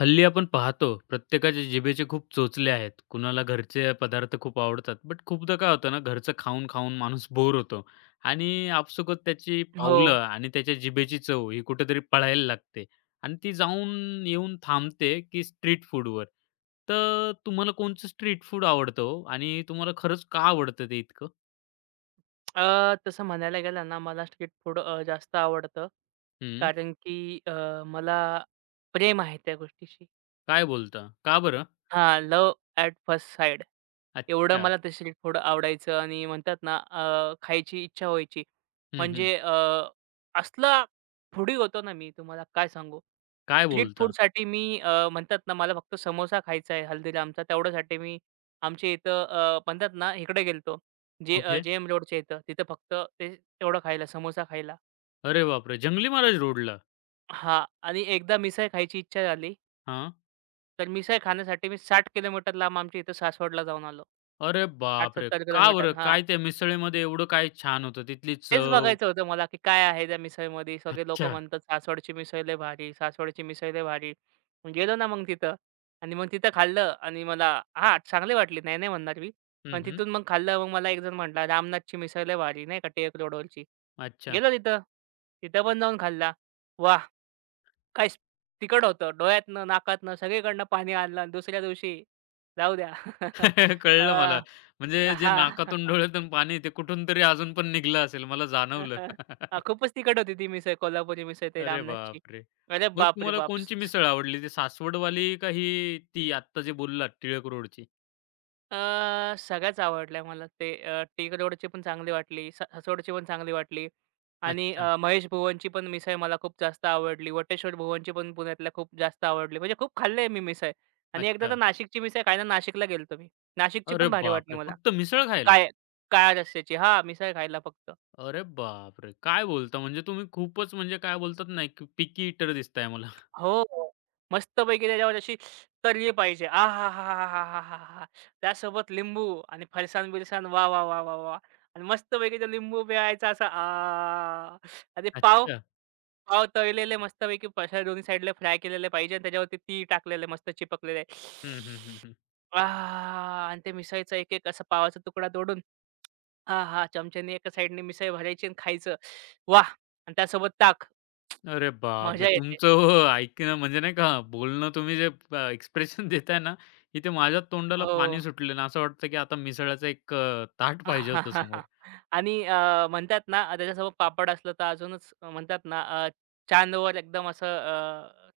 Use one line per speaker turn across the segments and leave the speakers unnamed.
हल्ली आपण पाहतो प्रत्येकाच्या जिभेचे खूप चोचले आहेत. कुणाला घरचे पदार्थ खूप आवडतात. बट खूपदा काय होतं ना, घरचं खाऊन-खाऊन माणूस बोर होतो आणि आपसुकच त्याची
हो.
पावलं आणि त्याच्या जिभेची चव ही कुठेतरी पळायला लागते आणि ती जाऊन येऊन थांबते, की स्ट्रीट फूडवर. तर तुम्हाला कोणचं स्ट्रीट फूड आवडतं हो? आणि तुम्हाला खरंच का आवडतं ते इतकं?
अ, तसं म्हणायला गेलं ना, मला स्ट्रीट फूड जास्त आवडतं.
हं.
कारण की मला प्रेम आहे त्या गोष्टीशी.
काय बोलता? का बरं?
हां, लव ॲट फर्स्ट साईड. एवढं
अच्छा.
मला ते स्ट्रीट फूड आवडायचं आणि म्हणतात ना, खायची इच्छा व्हायची.
हं, हं.
म्हणजे असला फूडी होतो ना मी, तुम्हाला काय सांगू.
काय
स्ट्रीट
बोलता?
फूडसाठी मी म्हणतात ना मला फक्त समोसा खायचा आहे हल्दीरामचा तेवढ्यासाठी मी आमच्या इथं म्हणतात ना इकडे गेलतो.
कुठे?
जे-एम रोडच्या इथं. तिथं फक्त ते तेवढं खायला समोसा खायला.
अरे बापरे! जंगली महाराज रोडला?
हां. आणि एकदा मिसळ खायची इच्छा झाली.
हां.
तर मिसळ खाण्यासाठी मी 60 किलोमीटर लांब आमच्या इथं सासवडला जाऊन आलो.
अरे बापरे!
60-70
का
किलोमीटर.
बरं?
हां.
काय त्या मिसळीमध्ये एवढं काय छान होतं? तिथली
तेच
चव?
बघायचं होतं मला, की काय आहे त्या मिसळमध्ये. सगळे लोकं
अच्छा.
म्हणतात, "सासवडची मिसळ लय भारी, सासवडची मिसळ लय भारी." मग गेलो ना मग तिथं आणि मग तिथं खाल्लं आणि मला हां, चांगली वाटली. नाही, नाही म्हणणार मी.
हं,
पण
हं.
तिथून मग खाल्लं. मग मला एक जण म्हटला, "रामनाथची मिसळ लय भारी नाही का टिळक रोडवरची."
अच्छा.
गेलो तिथं. तिथं पण जाऊन खाल्ला. वाह! काय स- तिखट होतं. डोळ्यातनं, नाकातनं सगळीकडनं पाणी आलं आणि दुसऱ्या दिवशी जाऊ द्या. अ,
कळलं मला. म्हणजे जे
हां.
नाकातून, डोळ्यातून पाणी ते कुठून तरी अजून पण निघलं असेल. मला जाणवलं.
हां. हां, खूपच तिखट होती ती मिसळ, कोल्हापुरी मिसळ ते
अरे
रामनाथची.
बापरे!
अरे
मग
बाप रे
तुम्हाला
बाप!
कोणची मिसळ आवडली? ती सासवडवाली का ही ती आत्ता जे बोललात टिळक रोडची?
सगळ्याच आवडल्या मला ते टिग रोडची पण चांगली वाटली, स हसोडची पण चांगली वाटली आणि
अच्छा,
महेश भुवनची पण मिसळ मला खूप जास्त आवडली. वटेश्वर भुवनची पण पुण्यातल्या खूप जास्त आवडली. म्हणजे खूप खाल्ले मी मिसळ आणि एकदा तर
अच्छा.
नाशिकची मिसळ खायला नाशिकला गेलतो मी. नाशिकची
अरे
पण भारी वाटली
बापरे!
मला.
फक्त मिसळ खायला?
काय काळ्या रस्स्याची हां, मिसळ खायला फक्त.
अरे बापरे! काय बोलता? म्हणजे तुम्ही खूपच म्हणजे काय बोलतात ना, एक पिकी ईटर दिसताय मला.
हो. मस्तपैकी त्याच्यावर अशी तर्री पाहिजे. आहाहाहाहाहा! त्यासोबत लिंबू आणि फरसान-बिरसान वाह, वाह, वाह, वाह, वाह! आणि मस्तपैकी तो लिंबू पिळायचा असा आ! आणि पाव,
अच्छा.
पाव तळलेले मस्तपैकी अशा दोन्ही साईडला फ्राय केलेले पाहिजे आणि त्याच्यावरती तीळ टाकलेले मस्त चिपकलेले.
हं, हं, हं, हं.
आहाहाहा! आणि ते मिसळीचा एक-एक असा पावाचा तुकडा तोडून आहा! चमच्याने एका साईडने मिसळ भरायची आणि खायचं. वाह! आणि त्यासोबत ताक.
अरे बापरे!
मजा येते.
तुमचं हो, हो, ऐकणं म्हणजे नाही का बोलणं तुम्ही जे प एक्सप्रेशन देताय ना, इथे माझ्या तोंडाला
हो.
पाणी सुटलेलं असं वाटतं की आता मिसळाचं एक ताट पाहिजे होतं समोर.
आणि म्हणतात ना त्याच्यासोबत पापड असलं तर अजूनच म्हणतात ना चांदवर एकदम असं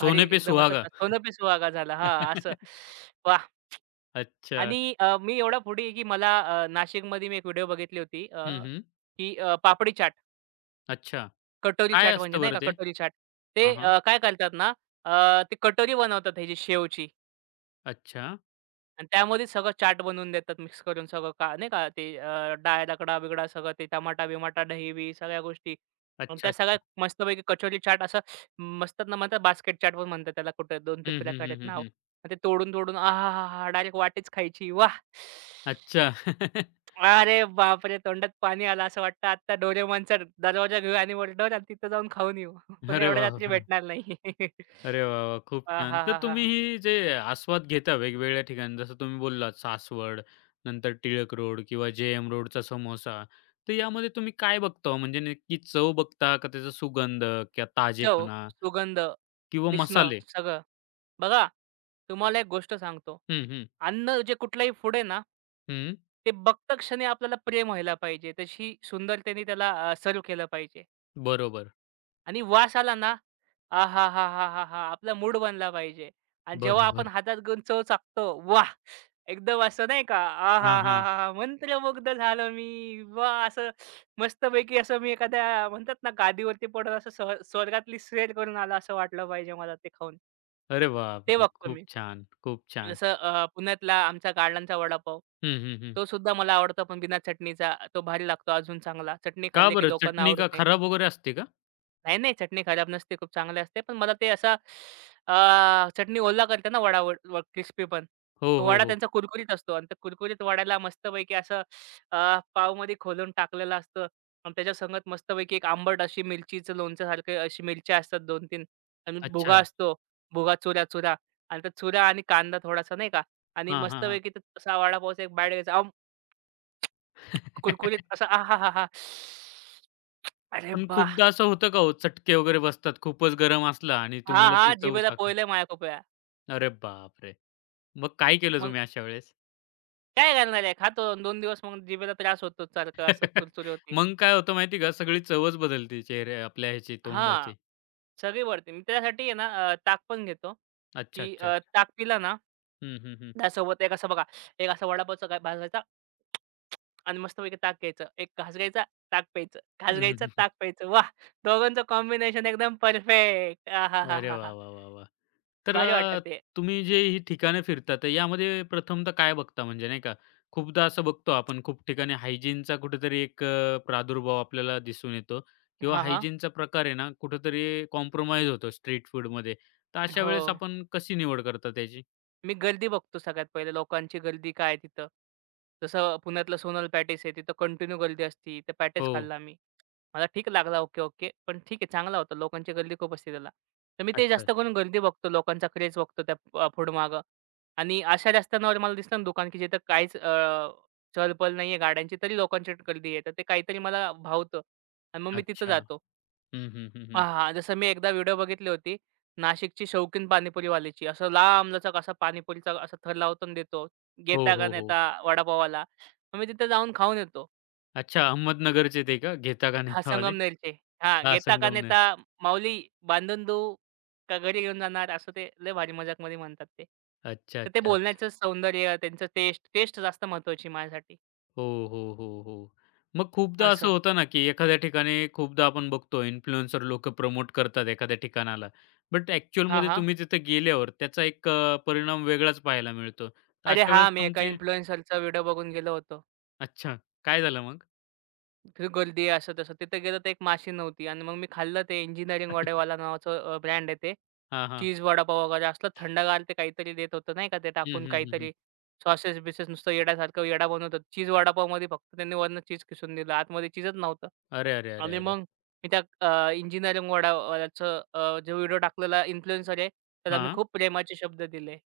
भारी
पे
एकदम म्हणतात
सुहागा.
ना सोनं सुहागा झाला. हां, असं. वाह!
अच्छा.
आणि मी एवढा फूडी आहे की मला नाशिकमध्ये मी एक व्हिडिओ बघितली होती
हं, हं.
की पापडी चाट,
अच्छा.
कटोरी
काय
चाट म्हणजे
असतं
नाही
बरं
का
ते?
कटोरी चाट. ते
हां, हां.
काय करतात ना ते कटोरी बनवतात ह्याची शेवची.
अच्छा.
आणि त्यामध्येच सगळं चाट बनवून देतात मिक्स करून सगळं का नाही का ते डाळ, रगडा-बिगडा सगळं ते टमाटा-बिमाटा, दही-बिही सगळ्या गोष्टी. मग
अच्छा,
त्या सगळ्या
अच्छा.
मस्तपैकी कचोरी चाट असं मस्त ना म्हणतात बास्केट चाट पण म्हणतात त्याला कुठे 2-3
हं, हं,
प्रकार
हं,
आहेत
हं,
नाव.
हं.
मग ते तोडून-तोडून आहाहाहा! डायरेक्ट वाटीच खायची. वाह!
अच्छा.
अरे बापरे! तोंडात पाणी आलं असं वाटतं आत्ता डोरेमॉनचा दरवाजा घेऊ आणि वर आणि तिथं जाऊन खाऊन येऊ. पण
अरे
एवढ्या रात्री
बापरे!
भेटणार नाही.
अरे वाह, वाह! खूप छान. तर तुम्ही
आहाहाहा!
ही जे आस्वाद घेता वेगवेगळ्या ठिकाणी जसं तुम्ही बोललात सासवड, नंतर टिळक रोड किंवा जे.एम. रोडचा समोसा. तर यामध्ये तुम्ही काय बघता हो? म्हणजे नक्की चव बघता का त्याचा सुगंध किंवा
चव,
ताजेपणा
सुगंध,
किंवा
दिसणं
मसाले?
सगळं. बघा, तुम्हाला एक गोष्ट सांगतो.
हं, हं.
अन्न जे कुठलंही फूड आहे ना,
हं.
ते बघता क्षणी आपल्याला प्रेम व्हायला पाहिजे. तशी सुंदरतेने त्याला सर्व्ह केलं पाहिजे.
बरोबर.
आणि वास आला ना, आहाहाहाहा! आपला मूड बनला पाहिजे. आणि जेव्हा आपण
बरोबर.
हातात घेऊन चव चाखतो, वाह! एकदम असं नाही का,
हां, हां.
आहाहाहाहा! मंत्रमुग्ध झालो मी. वाह! असं मस्तपैकी असं मी एखाद्या म्हणतात ना, गादीवरती पडून असं स्वर्गातली सैर करून आलो असं वाटलं पाहिजे मला ते खाऊन.
अरे
ते
बापरे!
बघतो
खूप
मी.
छान, खूप छान.
जसं पुण्यातला आमचा गार्डनचा वडापाव.
हं, हं, हं.
तो सुद्धा मला आवडतो पण बिना चटणीचा. तो भारी लागतो अजून चांगला. चटणी
का
खाल्ली की
बरं
लोकांना
चटणी
आवडत
का
नाही.
खराब वगैरे असते का?
नाही, नाही. चटणी खराब नसते. खूप चांगली असते. पण मला ते असा चटणी ओला करते ना वडा व व क्रिस्पी पण.
हो,
तो
हो,
वडा
हो.
त्यांचा कुरकुरीत असतो आणि त्या कुरकुरीत वड्याला मस्तपैकी असं पावमध्ये खोलून टाकलेलं असतं आणि त्याच्यासंगत मस्तपैकी एक आंबट अशी मिरचीचं लोणच्यासारखी अशी मिरच्या असतात 2-3 आणि भुगा
अच्छा.
असतो. भुगा, चुरा-चुरा आणि त्या चुरा आणि कांदा थोडासा नाही का आणि
हां, हां, हां.
मस्तपैकी तसा वडापावचा एक बाईट घ्यायचा. कुरकुरीत असा आहाहाहा! अरे
पण
वाह!
खूपदा असं होतं का हो, चटके वगैरे बसतात खूपच गरम असला आणि
हां,
तुम्हाला ती
हां.
चव
जिभेला
चाख
पोहलंय माझ्या खूप.
अरे बापरे! मग काय केलं
मग
तुम्ही अशा वेळेस?
काय करणार आहे? खातो अन् 2 दिवस मग जिभेला त्रास होतो सारखं असं चुरचुरी होती.
मग काय होतं माहिती आहे का, सगळी चवच बदलते चेहऱ्या आपल्या ह्याची
हां,
तोंडाची.
सगळी वळते. मी त्यासाठी आहे ना ताक पण घेतो,
अच्छा,
की
अच्छा, अच्छा.
ताक पिला ना
हं, हं, हं.
त्यासोबत एक असं बघा, एक असा वडापावचा घास आणि मस्तपैकी ताक घ्यायचं. एक घास घ्यायचा, ताक प्यायचं. घास
हं,
घ्यायचा,
हं.
ताक प्यायचं. वाह! दोघांचं कॉम्बिनेशन एकदम परफेक्ट.
अरे
आहाहाहा!
वाह, वाह, वाह, वाह! तर
भारी वाटतं ते.
तुम्ही जे ही ठिकाणं फिरता, तर यामध्ये प्रथमतः काय बघता म्हणजे नाही का? खूपदा असं बघतो आपण खूप ठिकाणी हायजीनचा कुठेतरी एक प्रादुर्भाव आपल्याला दिसून येतो किंवा
हां, हां.
हायजीनचा प्रकार आहे ना, कुठेतरी कॉम्प्रोमाईज होतो स्ट्रीट फूडमध्ये. तर अशा
हो.
वेळेस आपण कशी निवड करता त्याची?
मी गर्दी बघतो सगळ्यात पहिले लोकांची गर्दी काय आहे तिथं. जसं पुण्यातलं सोनल पॅटीस आहे तिथं कंटिन्यू गर्दी असती. ते पॅटीस
हो.
खाल्लं आम्ही. मला ठीक लागला ओके, ओके. पण ठीक आहे चांगला होता. लोकांची गर्दी खूप असते त्याला. तर मी ते
अच्छा,
जास्त करून गर्दी बघतो. लोकांचा क्रेज बघतो त्या पुढं-मागं. आणि अशा रस्त्यांवर मला दिसतं ना दुकान, की जिथं काहीच चहल नाहीये गाड्यांची तरी लोकांची गर्दी आहे. तर ते काहीतरी मला भावतं आणि मग मी तिथं
अच्छा.
जातो.
हं, हं, हं, हं.
हां, हां. जसं मी एकदा व्हिडिओ बघितली होती. नाशिकची शौकीन पाणीपुरीवाल्याची. असं लांबलचक असा पाणीपुरीचा असा थर लावून देतो.
हो,
"घेता का
हो, हो.
नेता वडापावाला?" मग मी तिथे जाऊन खाऊन येतो.
अच्छा, अहमदनगरचे ते का घेता का
हां,
नयेतावाले?
संगमनेरचे. हां,
हां,
"घेता का
संगमनेर.
नेता माऊली बांधून देऊ का घरी घेऊन जाणार?" असं ते लय भारी मजाकमध्ये म्हणतात ते.
अच्छा,
तर ते
अच्छा, अच्छा.
बोलण्याचं सौंदर्य, त्यांचं टेस्ट जास्त महत्त्वाची माझ्यासाठी
हो, हो, हो, हो. मग खूपदा असं
असं.
होतं ना, की एखाद्या ठिकाणी खूपदा आपण बघतो इन्फ्लुएन्सर लोकं प्रमोट करतात एखाद्या ठिकाणाला. बट
हां,
ॲक्चुअलमध्ये
हां.
तुम्ही तिथे गेल्यावर त्याचा एक परिणाम वेगळाच पाहायला मिळतो. तर
अरे
अशा
हां,
वेळेस
मी एका
तुमचे
इन्फ्लुएन्सरचा व्हिडिओ बघून गेलो होतो.
अच्छा, काय झालं मग?
ती गर्दी असं-तसं. तिथे गेलं तर एक माशी नव्हती आणि मग मी खाल्लं ते इंजिनिअरिंग वडेवाला नावाचं ब्रँड आहे ते.
हां, हां.
चीज वडापाव वगैरे असलं थंडगार ते काहीतरी देत होतं नाही का ते
हं,
टाकून
हं, हं, हं.
काहीतरी सॉसेस-बिसेस नुसतं येड्यासारखं येडा बनवत होतं. चीज वडापावमध्ये फक्त त्यांनी वरनं चीज किसून दिलं. आतमध्ये चीजच नव्हतं.
अरे, अरे, अरे,
आणि
अरे!
मग मी त्या इंजिनिअरिंग वडावाल्याचं जो व्हिडिओ टाकलेला इन्फ्लुएन्सर आहे, त्याला मी
हां.
खूप प्रेमाचे शब्द दिले.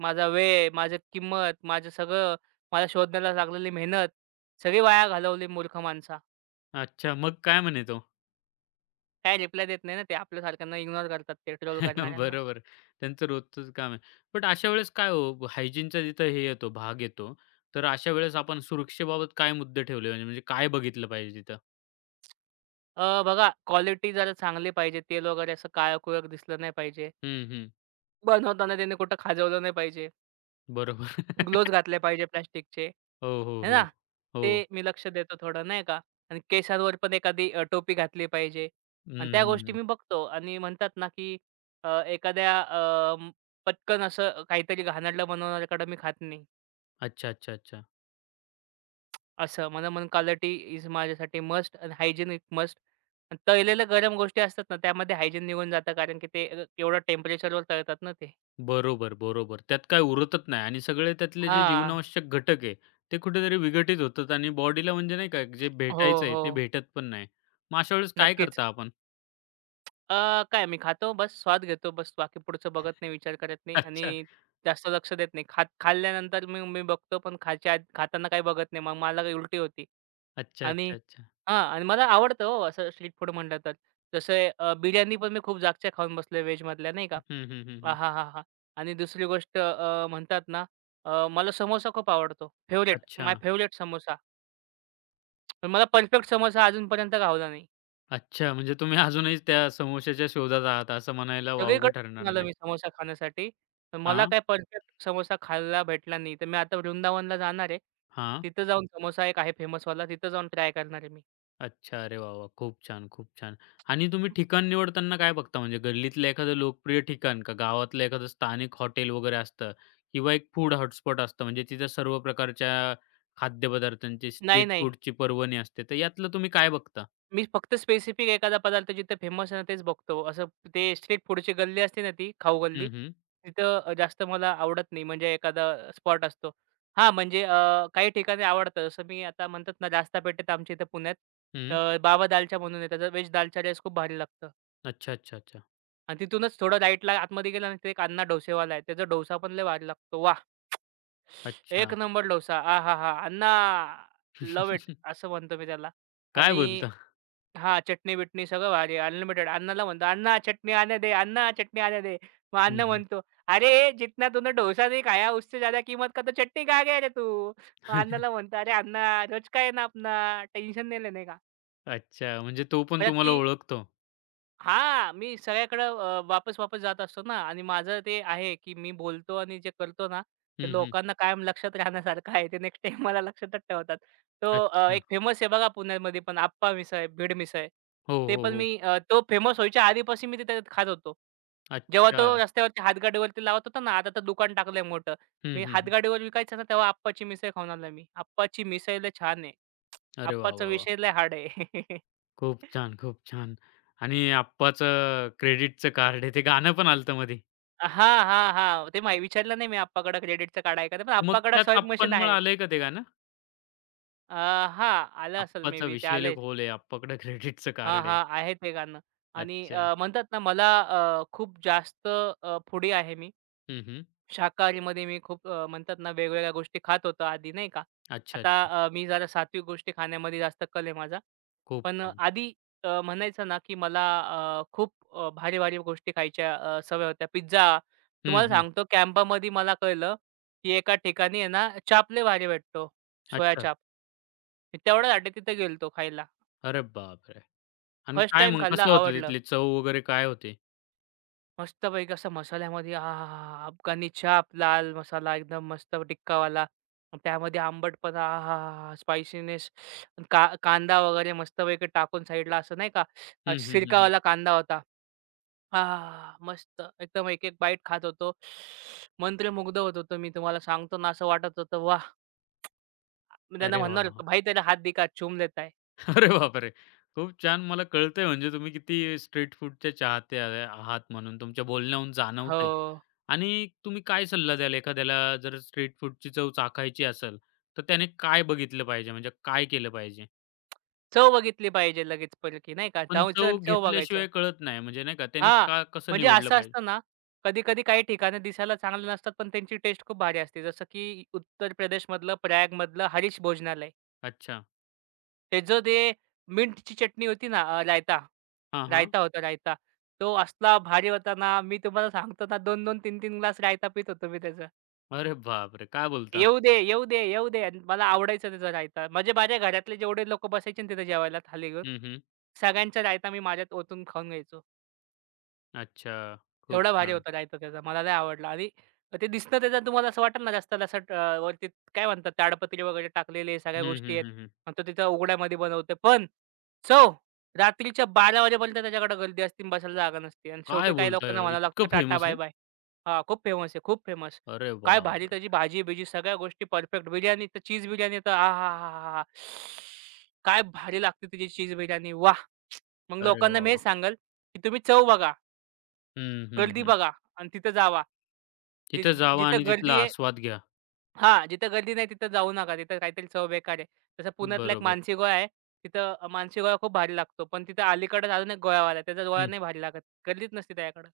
माझा वेळ, माझी किंमत, माझं सगळं, मला शोधण्याला लागलेली मेहनत सगळी वाया घालवली मूर्ख माणसा.
अच्छा, मग काय म्हणे तो?
काय रिप्लाय देत नाही ना ते. आपल्यासारख्यांना इग्नोर करतात ते ट्रोल करणाऱ्यांना.
बरोबर. त्यांचं रोजचंच काम आहे. बट अशा वेळेस काय हो, हायजीनचा जिथं हे येतो, भाग येतो, तर अशा वेळेस आपण सुरक्षेबाबत काय मुद्दे ठेवले म्हणजे म्हणजे काय बघितलं पाहिजे तिथं?
बघा क्वालिटी जरा चांगली पाहिजे. तेल वगैरे असं काळं-कुळक दिसलं नाही पाहिजे.
हं, हं.
बनवताना त्याने कुठं खाजवलं नाही पाहिजे.
बरोबर.
ग्लोव्हज घातले पाहिजे प्लास्टिकचे,
हो, हो,
है ना?
हो.
ते
हो.
मी लक्ष देतो थोडं नाही का? आणि केसांवर पण एखादी टोपी घातली पाहिजे आणि
हं,
त्या
हं,
गोष्टी
हं.
मी बघतो आणि म्हणतात ना, की एखाद्या पटकन असं काहीतरी घाणेरडं बनवणाऱ्याकडे मी खात नाही.
अच्छा, अच्छा, अच्छा.
असं "मनमन क्वालिटी इज माझ्यासाठी मस्ट आणि हायजिनिक मस्ट." आणि तळलेल्या गरम गोष्टी असतात ना, त्यामध्ये हायजीन निघून जातं कारण की ते एवढ्या टेम्परेचरवर तळतात ना ते.
बरोबर, बरोबर. त्यात काय उरतच नाही आणि सगळे त्यातले जे
हां.
जीवनावश्यक घटक आहे, ते कुठेतरी विघटित होतात आणि बॉडीला म्हणजे नाही का जे
हो,
भेटायचं आहे,
हो.
ते भेटत पण नाही. मग अशा वेळेस काय
नक्कीच.
करता आपण?
अ, काय मी खातो बस स्वाद घेतो बस. बाकी पुढचं बघत नाही, विचार करत नाही
अच्छा.
आणि जास्त लक्ष देत नाही. खाल्ल्यानंतर मी मी बघतो पण खायच्या आधी खाताना काही बघत नाही. मग मला काही उलटी होती.
अच्छा,
आणि
अच्छा, अच्छा.
हां आणि मला आवडतं हो असं स्ट्रीट फूड म्हटलं तर. जसं बिर्याणी पण मी खूप जागच्या खाऊन बसलोय व्हेजमधल्या नाही का.
हं, हं, हं, हं.
आहाहाहा! आणि दुसरी गोष्ट म्हणतात ना, मला समोसा खूप आवडतो. फेव्हरेट,
अच्छा.
My favourite samosa. पण मला परफेक्ट समोसा अजूनपर्यंत गावला नाही.
अच्छा, म्हणजे तुम्ही अजूनही त्या समोश्याच्या शोधात आहात असं म्हणायला
सगळीकडे
वावगं
फिरून
ठरणार
आलो
नाही.
मी समोसा खाण्यासाठी, पण मला
हां,
काय परफेक्ट समोसा खायला भेटला नाही. तर मी आता वृंदावनला जाणार आहे.
हां.
तिथं जाऊन समोसा एक आहे फेमसवाला, तिथं जाऊन ट्राय करणार आहे मी.
अच्छा. अरे वाह, वाह! खूप छान, खूप छान. आणि तुम्ही ठिकाण निवडताना काय बघता? म्हणजे गल्लीतलं एखादं लोकप्रिय ठिकाण का गावातलं एखादं स्थानिक हॉटेल वगैरे असतं किंवा एक फूड हॉटस्पॉट असतं म्हणजे तिथं सर्व प्रकारच्या खाद्यपदार्थांची
नाही,
स्ट्रीट
नाही.
फूडची पर्वणी असते. तर यातलं तुम्ही काय बघता?
मी फक्त स्पेसिफिक एखादा पदार्थ जिथे फेमस आहे ना तेच बघतो. असं ते स्ट्रीट फूडची गल्ली असते ना ती खाऊ गल्ली.
हं, हं.
तिथं जास्त मला आवडत नाही म्हणजे एखादा स्पॉट असतो. हां, म्हणजे काही ठिकाणी आवडतं. जसं मी आता म्हणतात ना रास्तापेठेत आमच्या इथं पुण्यात
हं.
बाबा दालचा म्हणून आहे. त्याचा व्हेज दालचा राईस खूप भारी लागतं.
अच्छा, अच्छा, अच्छा.
आणि तिथूनच थोडं राईटला आतमध्ये गेला ना तिथे एक अण्णा डोसेवाला आहे. त्याचा डोसा पण लय भारी लागतो. वाह! एक
अच्छा.
नंबर डोसा. आहाहा! अण्णा लव्ह इट असं म्हणतो मी त्याला.
काय
आणि
बोलता?
हां, चटणी-बिटणी सगळं भारी आहे. अनलिमिटेड. अण्णाला म्हणतो, "अण्णा चटणी आने दे, अण्णा चटणी आने दे." मग
हं,
अण्णा
हं.
म्हणतो, "अरे! जितना तूने डोसा नहीं खाया, उससे ज़्यादा कीमत का तो चटनी खा गया रे तू." मग अण्णाला म्हणतो, "अरे अण्णा रोज का ना अपना, टेंशन नहीं लेने का."
अच्छा. म्हणजे तो पण
परत
तुम्हाला
ती
ओळखतो.
हां, मी सगळ्याकडं वापस-वापस जात असतो ना आणि माझं ते आहे, की मी बोलतो आणि जे करतो ना, ते
हं, हं.
लोकांना कायम लक्षात राहण्यासारखं आहे. ते नेक्स्ट टाईम मला लक्षातच ठेवतात. तो
अच्छा.
एक फेमस आहे बघा पुण्यामध्ये पण आप्पा मिसळ, भीड मिसळ.
हो,
ते
हो,
पण
हो.
मी तो फेमस व्हायच्या आधीपासून मी तिथे खात होतो. जेव्हा
अच्छा.
तो रस्त्यावरती हातगाडीवरती लावत होता ना, आता तर दुकान टाकलंय मोठं.
हं,
मी
हं, हं.
हातगाडीवर विकायचा ना, तेव्हा आप्पाची मिसळ खाऊन आलोय मी. आप्पाची मिसळ लय छान आहे.
अरे वाह,
आप्पाचा
वाह, वाह!
विषय लय हार्ड आहे.
खूप छान, खूप छान. आणि आप्पाचं क्रेडिटचं कार्ड आहे ते गाणं पण आलं मध्ये.
हां, हां, हां. ते माही विचारलं नाही मी आप्पाकडे क्रेडिटचं कार्ड आहे का? ते, पण
मग
आप्पाकडे
त्याच
स्वाईप मशीन
आप्पांमुळे
आहे.
आलंय का ते गाणं?
अ, हां, आलं असेल मे
आप्पाचा
बी ते
विषय लय
आलंयच.
खोल आहे, आप्पाकडे क्रेडिटचं
हां,
कार्ड आहे.
हां, आहे ते गाणं. आणि
अच्छा.
म्हणतात ना मला खूप जास्त फुडी आहे मी.
हं, हं.
शाकाहारीमध्ये मी खूप म्हणतात ना वेगवेगळ्या गोष्टी खात होतो आधी नाही का.
अच्छा,
आता
अच्छा.
मी जरा सात्विक गोष्टी खाण्यामध्ये जास्त कल आहे माझा.
खूप
पण
छान.
आधी म्हणायचं ना की मला खूप भारी-भारी गोष्टी खायच्या सवय होत्या. पिझ्झा.
हं,
तुम्हाला
हं.
सांगतो कॅम्पामध्ये मला कळलं, की एका ठिकाणी आहे ना चाप लय भारी भेटतो, सोया
अच्छा.
चाप. मी तेवढ्यासाठी तिथे गेलो खायला.
अरे बापरे! आणि
फर्स्ट
काय
टाईम
मग
खाल्ला
कसं होतं
आवडलं.
तिथली चव वगैरे काय होती?
मस्तपैकी असं मसाल्यामध्ये आहाहाहा! अफगाणी छाप, लाल मसाला एकदम मस्त टिक्कावाला. अन त्यामध्ये आंबटपणा आहाहाहा! स्पायसीनेस का कांदा वगैरे मस्तपैकी टाकून साईडला असं नाही का
हं, हं, हं, हं.
सिरकावाला कांदा होता. आहाहाहा! मस्त एकदम एक-एक बाईट खात होतो. मंत्रमुग्ध होत होतो मी तुम्हाला सांगतो ना असं वाटत होतं वाह! मी त्यांना
अरे
म्हणणार
वाह!
होतो, "भाई तेरा हाथ दिखा, चूम लेता है."
अरे बापरे! खूप छान. मला कळतंय म्हणजे तुम्ही किती स्ट्रीट फूडचे चाहते आहे आहात म्हणून तुमच्या बोलण्याहून
हो.
जाणवतंय. आणि तुम्ही काय सल्ला द्याल एखाद्याला जर स्ट्रीट फूडची चव चाखायची असेल, तर त्याने काय बघितलं पाहिजे? म्हणजे काय केलं पाहिजे?
चव बघितली पाहिजे लगेच, परत की नाही का?
पण
जायचं आणि
चव
चव बघायचं.
घेतल्याशिवाय कळत नाही म्हणजे नाही का, त्याने
हां,
का कसं
म्हणजे
निवडलं
असं
पाहिजे?
असतं ना, कधी-कधी काही ठिकाणं दिसायला चांगली नसतात, पण त्यांची टेस्ट खूप भारी असते. जसं की उत्तर प्रदेशमधलं प्रयागमधलं हरीश भोजनालय.
अच्छा.
त्याचं ते मिंटची चटणी होती ना रायता.
हां, हां.
रायता होता रायता. तो असला भारी होता ना, मी तुम्हाला सांगतो ना 2-2, 3-3 ग्लास रायता पीत होतो मी त्याचा.
अरे बापरे! काय बोलता?
"येऊ दे, येऊ दे, येऊ दे." आणि मला आवडायचा त्याचा रायता. म्हणजे माझ्या घरातले जेवढे लोकं बसायचे ना तिथे जेवायला थाली घेऊन,
हं, हं.
सगळ्यांचा रायता मी माझ्यात ओतून खाऊन घ्यायचो.
अच्छा. खूप
एवढा भारी
छान.
होता रायता त्याचा. मला लय आवडला आणि ते दिसणं त्याच्यात तुम्हाला असं वाटेल ना जास्त लसट वरती काय म्हणतात ताडपत्री वगैरे टाकलेले सगळ्या
हं,
गोष्टी
हं,
आहेत.
हं, हं.
आणि तो तिथं उघड्यामध्ये बनवतो. पण चव रात्रीच्या 12:00 वाजेपर्यंत त्याच्याकडे गर्दी असते आणि बसायला जागा नसते आणि
काय
शेवटी काही लोकांना
बोलताय?
म्हणावं लागतं
इतकं
टाटा
फेमस आहे?
बाय-बाय. हां, खूप फेमस आहे, खूप फेमस.
अरे
काय भारी त्याची
बापरे!
भाजी-बिजी सगळ्या गोष्टी परफेक्ट. बिर्याणी तर चीज बिर्याणी तर आहाहाहा! काय भारी लागते त्याची चीज बिर्याणी. वाह! मग
अरे
लोकांना
वाह,
मी
वाह!
हेच सांगेल, की तुम्ही चव बघा.
हं, हं,
गर्दी
हं.
बघा आणि तिथं जावा.
तिथं
जिथं
जावा
जिथं
आणि
गर्दी
तिथला
आहे
आस्वाद घ्या.
हां, जिथं गर्दी नाही तिथं जाऊ नका. तिथं काहीतरी चव बेकार आहे. तसं पुण्यातला एक
बरोबर.
मानसी गोळा आहे. तिथं मानसी गोळा खूप भारी लागतो. पण तिथं अलीकडे अजून एक गोळावाला आहे. त्याचा गोळा
हं.
नाही भारी लागत. गर्दीच नसते त्याच्याकडं.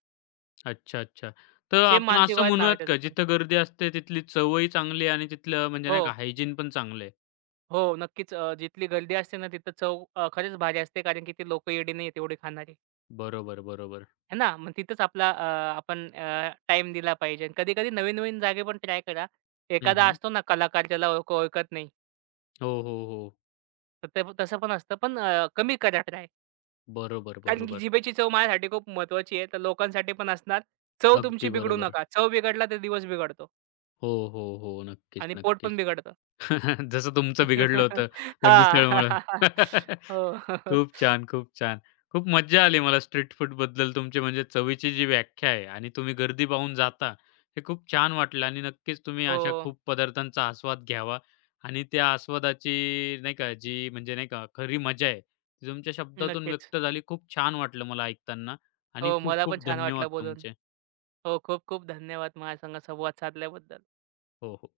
अच्छा, अच्छा. तर
सेम
आपण
मानसी
असं
गोळाच नाव आहे
म्हणूयात
त्याचं
का
पण.
जिथं गर्दी असते तिथली चवही चांगली आणि तिथलं म्हणजे
हो,
नाही का हायजीन पण चांगलं आहे.
हो. नक्कीच जिथली गर्दी असते ना तिथं चव खरंच भारी असते. कारण की ती लोकं येडी नाहीयेत एवढी खाणारी.
बरोबर, बरोबर.
आहे ना? मग तिथंच आपण टाईम दिला पाहिजे. आणि कधी-कधी नवीन-नवीन जागे पण ट्राय करा.
हं,
एखादा
हं.
असतो ना कलाकार ज्याला ओळखत नाही.
हो, हो, हो.
तर तसं पण असतं. पण कमी करा ट्राय.
बरोबर,
कारण की
बरोबर.
जिभेची चव माझ्यासाठी खूप महत्त्वाची आहे. तर लोकांसाठी पण असणार. चव तुमची
अगदी
बिघडू
बरोबर.
नका. चव बिघडला तर दिवस बिघडतो
हो, हो, हो. नक्कीच,
आणि पोट पण
नक्कीच.
बिघडतं.
जसं तुमचं बिघडलं होतं त्या
हां.
मिसळमुळं.
हो.
खूप छान, खूप छान. खूप मज्जा आली मला स्ट्रीट फूडबद्दल तुमची म्हणजे चवीची जी व्याख्या आहे आणि तुम्ही गर्दी पाहून जाता, हे खूप छान वाटलं आणि नक्कीच तुम्ही अशा
हो.
खूप पदार्थांचा आस्वाद घ्यावा आणि त्या आस्वादाची नाही का जी म्हणजे नाही का खरी मजा आहे, ती तुमच्या शब्दातून
नक्कीच.
व्यक्त झाली. खूप छान वाटलं मला ऐकताना आणि
हो,
खूप
मला पण
खूप
छान
धन्यवाद
वाटलं बोलून.
तुमचे.
हो, खूप खूप धन्यवाद माझ्या संवाद साधल्याबद्दल.
हो, हो.